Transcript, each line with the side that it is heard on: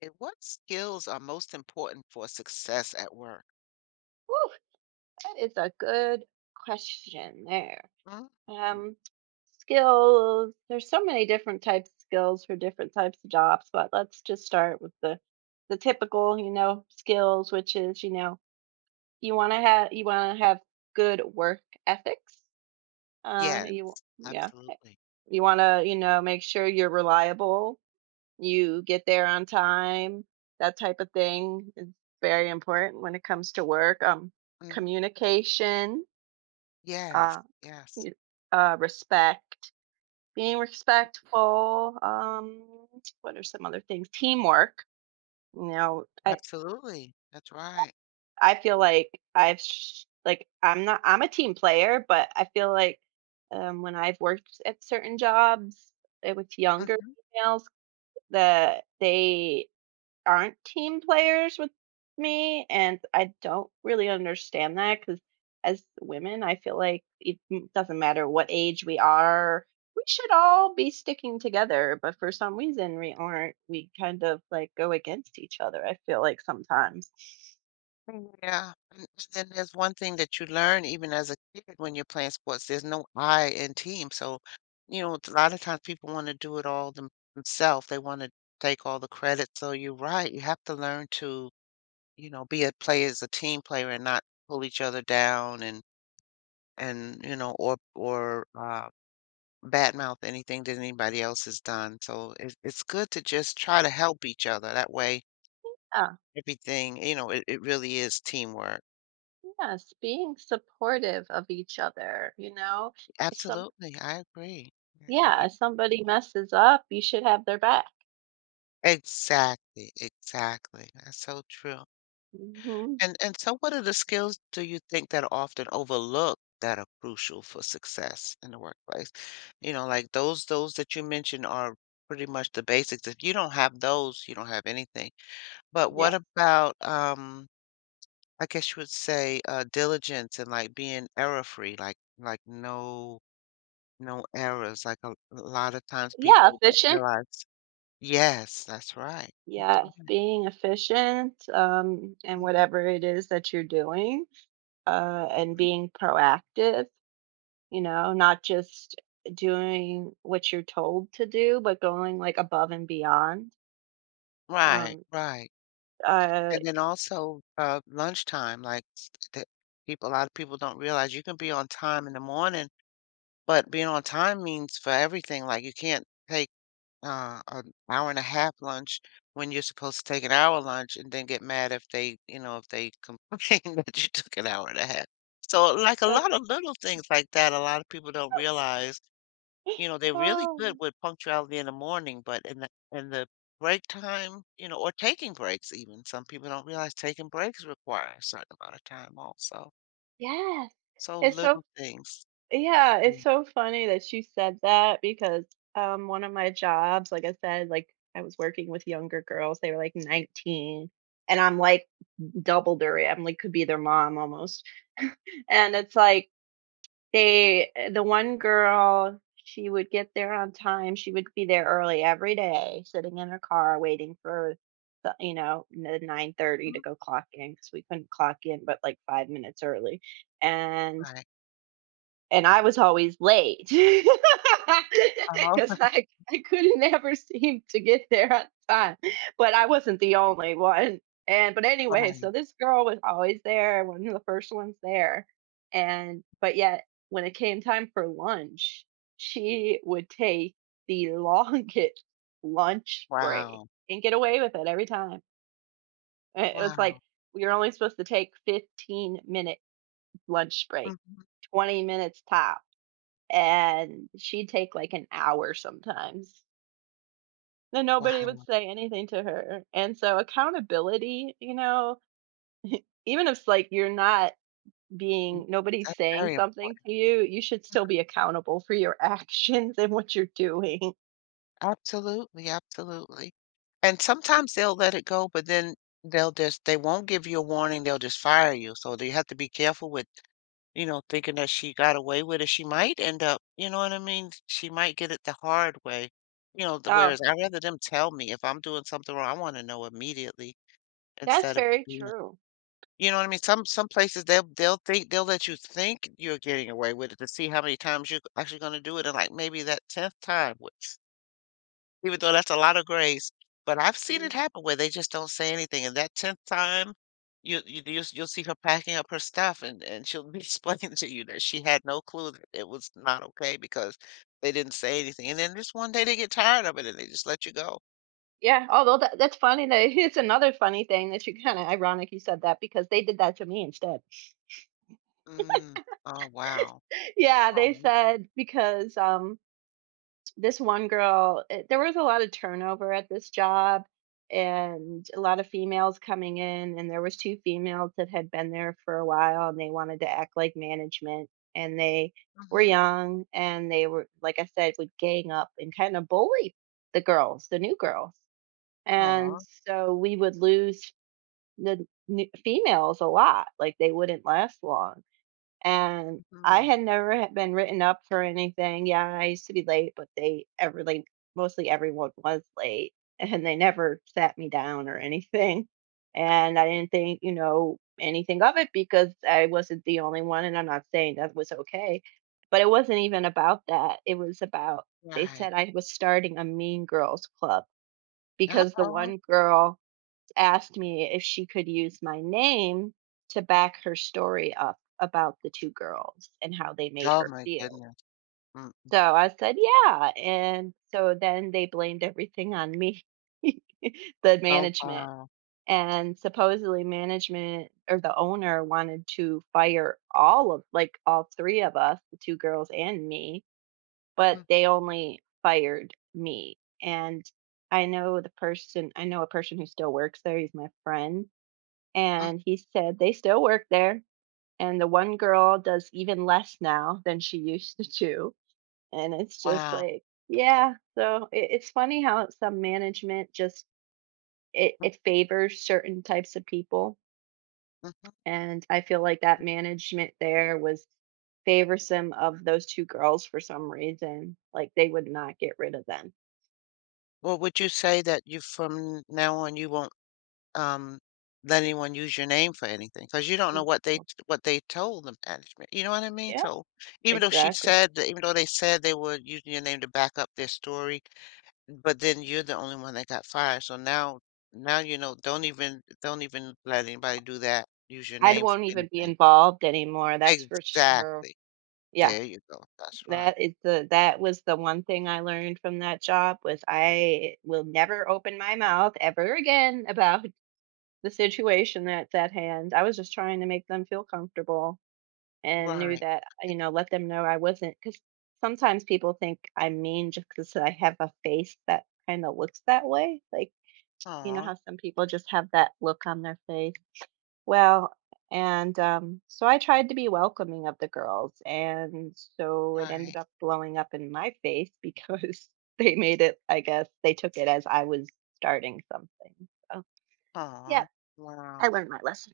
left: Okay, what skills are most important for success at work?
right: Woo, that is a good question there.
left: Mhm.
right: Um, Skills, there's so many different types of skills for different types of jobs, but let's just start with the typical, you know, skills, which is, you know, you want to have good work ethics.
left: Yes,
right: You yeah,
left: absolutely.
right: you want to, you know, make sure you're reliable, you get there on time, that type of thing is very important when it comes to work.
left: Mhm.
right: Communication.
left: Yes,
right: Uh,
left: yes,
right: you respect, being respectful, what are some other things? Teamwork, you know, I
left: absolutely. That's right.
right: I feel like I'm not I'm a team player, but I feel like, when I've worked at certain jobs, with younger
left: Hmm.
right: females, that they aren't team players with me, and I don't really understand that because as women, I feel like doesn't matter what age we are, we should all be sticking together. But for some reason, we aren't. We kind of like go against each other. I feel like sometimes.
left: Yeah. And then there's one thing that you learn even as a kid when you're playing sports. There's no I in team. So, you know, a lot of times people want to do it all themselves. They want to take all the credit. So you're right. You have to learn to, you know, be a player as a team player and not pull each other down and you know or badmouth anything that anybody else has done, so it's good to just try to help each other that way.
right: Yeah.
left: Everything, you know, it really is teamwork.
right: Yes, being supportive of each other. You know, if some
left: Absolutely, I agree, I
right: yeah,
left: agree.
right: if somebody messes up, you should have their back.
left: Exactly, exactly, that's so true.
right: Hmm
left: And so what are the skills do you think that are often overlooked that are crucial for success in the workplace? You know, like those that you mentioned are pretty much the basics. If you don't have those, you don't have anything. But what
right: Yes.
left: about, I guess you would say, diligence and like being error free, like no errors. Like a lot of times
right: Yeah,
left: people don't
right: efficient.
left: realize. Yes, that's right. That's
right: Yes,
left: right.
right: being efficient, and
left: Mhm,
right: whatever it is that you're doing, and
left: mhm.
right: being proactive, you know, not just doing what you're told to do, but going like above and beyond.
left: Right,
right: Um,
left: right.
right: uh,
left: And then also lunchtime, that people, a lot of people don't realize you can be on time in the morning, but being on time means for everything. Like you can't take an hour and a half lunch when you're supposed to take an hour lunch and then get mad if they, you know, if they complain that you took an hour and a half. So, like a
right: that's,
left: lot of little things like that, a lot of people don't realize, you know, they're really
right: oh,
left: good with punctuality in the morning, but in the break time, you know, or taking breaks even. Some people don't realize taking breaks require a certain amount of time also.
right: yes.
left: So
right: It's so,
left: little things.
right: yeah, it's
left: Mhm.
right: so funny that you said that because, one of my jobs, like I said, like I was working with younger girls, they were like 19. And I'm like, double their Emily could be their mom almost. And it's like the one girl, she would get there on time. She would be there early every day, sitting in her car waiting for the you know, the 9:30 to go clock in because we couldn't clock in but like 5 minutes early. And
left: Right.
right: and I was always late because
left: Oh,
right: I couldn't ever seem to get there on time. But I wasn't the only one. And but anyway, so
left: right.
right: this girl was always there, one of the first ones there. And but yet when it came time for lunch, she would take the longest lunch break
left: Wow.
right: and get away with it every time. It was like
left: Wow.
right: we were only supposed to take 15-minute lunch break,
left: Mhm.
right: 20 minutes tops, and she'd take like an hour sometimes, and nobody would
left: Wow.
right: say anything to her. And so accountability, you know, even if it's like you're not
left: Mm,
right: being nobody's
left: that's
right: saying
left: very
right: something
left: important.
right: to you, you should still be accountable for your actions and what you're doing.
left: Absolutely, absolutely. And sometimes they'll let it go, but then they won't give you a warning, they'll just fire you. So you have to be careful with, you know, thinking that she got away with it. She might end up, you know what I mean? She might get it the hard way. You know, the
right: Oh,
left: whereas I'd rather them tell me if I'm doing something wrong, I want to know immediately
right: that's
left: instead of
right: very
left: being,
right: true.
left: you know what I mean? Some places they'll think they'll let you think you're getting away with it to see how many times you're actually going to do it, and like maybe that tenth time, which, even though that's a lot of grace, but I've seen
right: Mm.
left: it happen where they just don't say anything, and that 10th time, you'll see her packing up her stuff, and she'll be explaining to you that she had no clue that it was not okay because they didn't say anything, and then just one day they get tired of it, and they just let you go.
right: Yeah, although that's funny that it's another funny thing that you kind of ironic you said that because they did that to me instead.
left: Mm. Oh, wow.
right: Yeah, they
left: Aw.
right: said because this one girl, there was a lot of turnover at this job, and a lot of females coming in, and there was two females that had been there for a while, and they wanted to act like management, and they were
left: Mhm.
right: young, and they were like I said would gang up and kind of bully the girls, the new girls. And
left: Aw.
right: so we would lose females a lot. Like they wouldn't last long, and I
left: Mhm.
right: had never had been written up for anything. Yeah, I used to be late, but they ever like mostly everyone was late, and they never sat me down or anything. And I didn't think, you know, anything of it because I wasn't the only one, and I'm not saying that was okay, but it wasn't even about that. It was about they
left: Right.
right: said I was starting a Mean Girls Club because the
left: Uh-oh.
right: one girl asked me if she could use my name to back her story up about the 2 girls and how they made
left: Oh
right: her
left: my
right: feel.
left: goodness. Mm.
right: So I said, "Yeah," and so then they blamed everything on me, the
left: Oh,
right: management,
left: wow.
right: and supposedly management or the owner wanted to fire all of like, all 3 of us, the 2 girls and me, but
left: Mm,
right: they only fired me, and I know a person who still works there, he's my friend,
left: mm.
right: and he said they still work there, and the one girl does even less now than she used to do, and it's just
left: Wow.
right: like yeah. So it's funny how some management just
left: Mhm,
right: it favors certain types of people,
left: mhm.
right: and I feel like that management there was favorsome of those two girls for some reason like they would not get rid of them.
left: Well, would you say that you from now on you won't, um let anyone use your name for anything? Because you don't know
right: Mm,
left: what they,
right: so,
left: what they told the management. You know what I mean?
right: yeah
left: So even though she
right: exactly.
left: said that, even though they said they were using your name to back up their story, but then you're the only one that got fired, so now, now, you know, don't even let anybody do that, use your
right: I
left: name for
right: won't even be
left: anything.
right: involved anymore, that's for sure.
left: Exactly.
right: Yeah.
left: There you go, that's right.
right: That is the that was the one thing I learned from that job was I will never open my mouth ever again about the situation that's at hand. I was just trying to make them feel comfortable and knew
left: Right.
right: that, you know, let them know I wasn't, because sometimes people think I'm mean just because I have a face that kind of looks that way. Like, you know
left: Aw,
right: how some people just have that look on their face. Well, and so I tried to be welcoming of the girls, and so it ended
left: right.
right: up blowing up in my face because they made it, I guess, they took it as I was starting something. So, yeah,
left: Aw, wow.
right: I learned my lesson.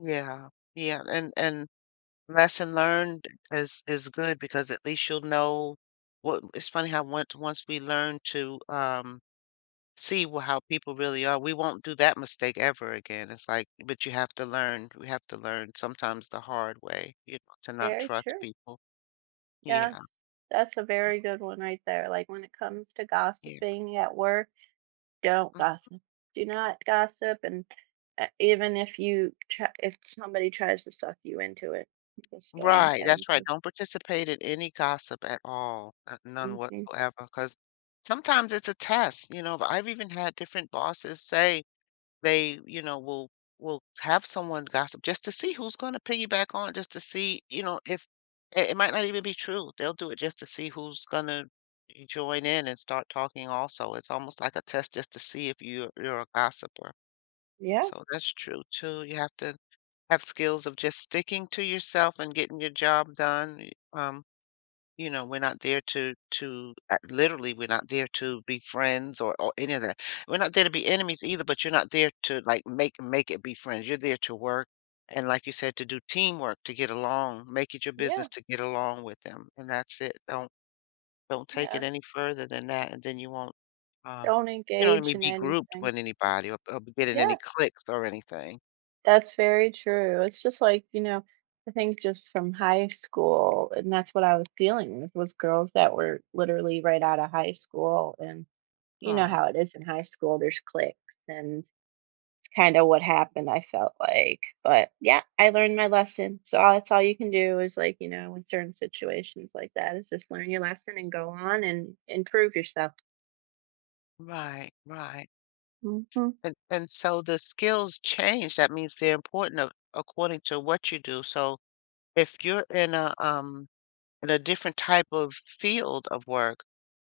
left: Yeah, yeah, and lesson learned is good because at least you'll know what. It's funny how once we learn to, see how people really are. We won't do that mistake ever again. It's like, but you have to learn. We have to learn sometimes the hard way, you know, to not
right: Very
left: trust
right: true.
left: people.
right: Yes.
left: Yeah,
right: That's a very good one right there. Like when it comes to
left: yeah.
right: gossiping at work, don't
left: Mm.
right: gossip. Do not gossip. And even if you try, if somebody tries to suck you into it, just don't even
left: Right,
right: say
left: that's right. Don't participate in any gossip at all, none
right: anything. Hmm
left: whatsoever, because sometimes it's a test, you know. But I've even had different bosses say, they, you know, will have someone gossip just to see who's gonna piggyback on, just to see, you know, if it might not even be true. They'll do it just to see who's gonna join in and start talking also. It's almost like a test just to see if you're a gossiper.
right: Yeah.
left: So that's true too. You have to have skills of just sticking to yourself and getting your job done. You know, we're not there to literally, we're not there to be friends or any of that. We're not there to be enemies either, but you're not there to like make it be friends. You're there to work and like you said, to do teamwork, to get along, make it your business
right: Yeah,
left: to get along with them. And that's it. Don't take
right: yeah.
left: it any further than that, and then you won't, um,
right: Don't
left: you know what I
right: engage
left: mean,
right: in
left: be grouped
right: anything.
left: with anybody or get in any
right: Yes,
left: cliques or anything.
right: that's very true. It's just like, you know, I think just from high school, and that's what I was dealing with was girls that were literally right out of high school. And you know
left: Oh,
right: how it is in high school, there's cliques and kind of what happened, I felt like. But yeah, I learned my lesson. So all, that's all you can do is like, you know, in certain situations like that is just learn your lesson and go on and improve yourself.
left: right, right.
right: Hmm
left: And so the skills change. That means they're important of according to what you do. So if you're in a different type of field of work,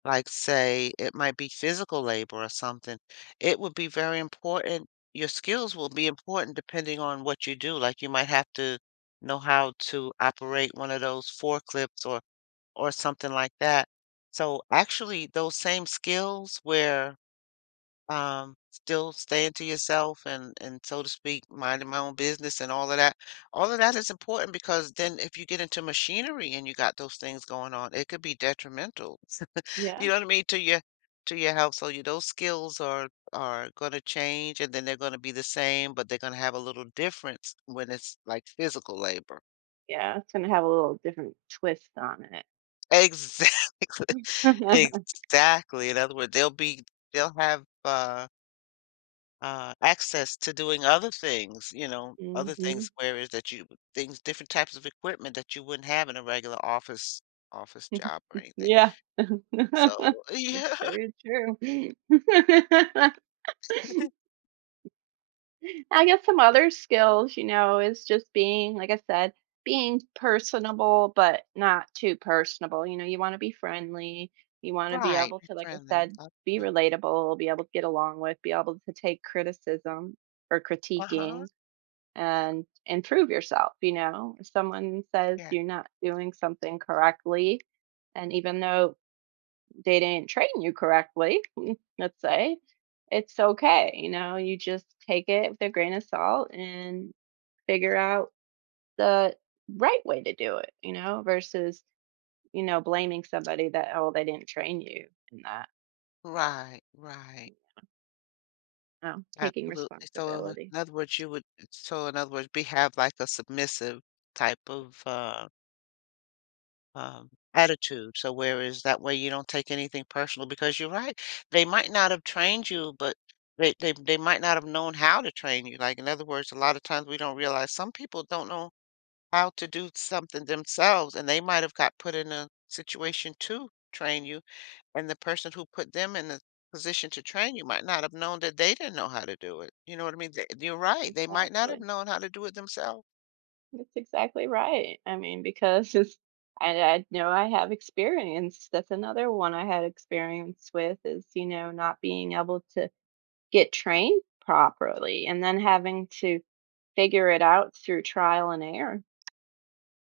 left: like say it might be physical labor or something, it would be very important. Your skills will be important depending on what you do. Like you might have to know how to operate one of those forklifts or something like that. So actually those same skills where, still staying to yourself and so to speak, minding my own business and all of that. All of that is important because then if you get into machinery and you got those things going on, it could be detrimental.
right: Yeah.
left: You know what I mean? To your health. So you, those skills are going to change and then they're going to be the same, but they're going to have a little difference when it's like physical labor.
right: Yeah, it's gonna have a little different twist on it.
left: Exactly. Exactly. In other words, they'll be, they'll have access to doing other things, you know, other
right: Mhm.
left: things where is that you things different types of equipment that you wouldn't have in a regular office job or anything.
right: Yeah.
left: So,
right: That's very true.
left: yeah.
right: I guess some
left: Yeah.
right: other skills, you know, is just being, like I said, being personable, but not too personable. You know, you wanna be friendly, you wanna be
left: Right,
right: able
left: be
right: to, like I
left: friendly.
right: said, be
left: Absolutely.
right: relatable, be able to get along with, be able to take criticism or
left: Uh-huh.
right: critiquing. And improve yourself. You know, if someone says
left: Yeah.
right: you're not doing something correctly, and even though they didn't train you correctly, let's say, it's okay. You know, you just take it with a grain of salt and figure out the right way to do it, you know, versus, you know, blaming somebody that, oh, they didn't train you in that.
left: Right, right.
right: No, taking
left: Absolutely. So
right: responsibility.
left: in other words, you would, so in other words, we have like a submissive type of attitude. So whereas that way you don't take anything personal because you're right. They might not have trained you, but they might not have known how to train you. Like in other words, a lot of times we don't realize some people don't know how to do something themselves, and they might have got put in a situation to train you, and the person who put them in the position to train you might not have known that they didn't know how to do it. You know what I mean? They, you're right. They might not have
right: Exactly.
left: known how to do it themselves.
right: That's exactly right. I mean, because it's, I know I have experience. That's another one I had experience with is, you know, not being able to get trained properly and then having to figure it out through trial and error.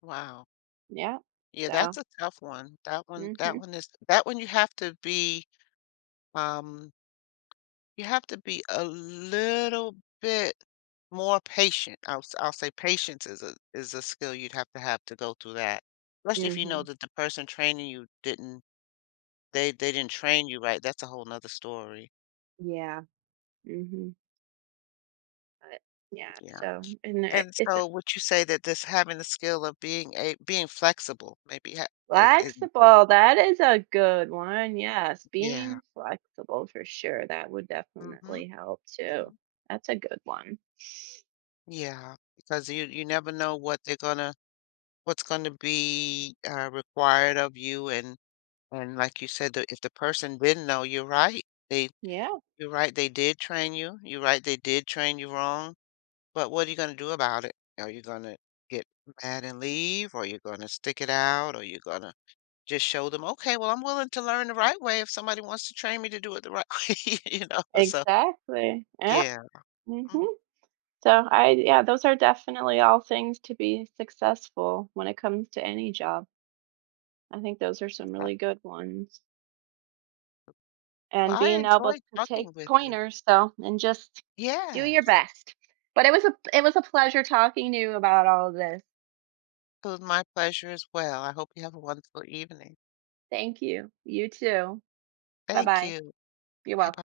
left: Wow.
right: Yeah.
left: Yeah, that's
right: So,
left: a tough one. That
right: mhm.
left: one is that one you have to be, um, you have to be a little bit more patient. I'll say patience is a skill you'd have to go through that, especially if you know
right: Mhm.
left: that the person training you didn't, they didn't train you right, that's a whole 'nother story.
right: Yeah. Mhm. But yeah,
left: Yeah,
right: so and
left: and
right: it's
left: so would you say that this having the skill of being flexible maybe ha, is important?
right: flexible, that is a good one, yes,
left: Yeah.
right: being flexible for sure, that would
left: Mhm,
right: definitely help too.
left: mhm.
right: That's a good one.
left: Yeah, because you never know what they're gonna, what's going to be required of you and like you said the, if the person didn't know you're right they,
right: Yeah,
left: you're right they did train you, you're right they did train you wrong, but what are you going to do about it? Are you going to get mad and leave or you're going to stick it out or you're going to just show them okay well I'm willing to learn the right way if somebody wants to train me to do it the right way, you know so
right: exactly. Yeah.
left: yeah. Mm,
right: mhm. So I yeah, those are definitely all things to be successful when it comes to any job. I think those are some
left: I-
right: really good ones,
left: well
right: and
left: I
right: being able
left: enjoyed
right: to take
left: talking with you,
right: pointers, so and just do your
left: yes
right: best. But it was a pleasure talking to you about all of this.
left: it was my pleasure as well, I hope you have a wonderful evening.
right: Thank you. You too.
left: Thank
right: Bye-bye.
left: you.
right: You're
left: Hey,
right: welcome.
left: bye.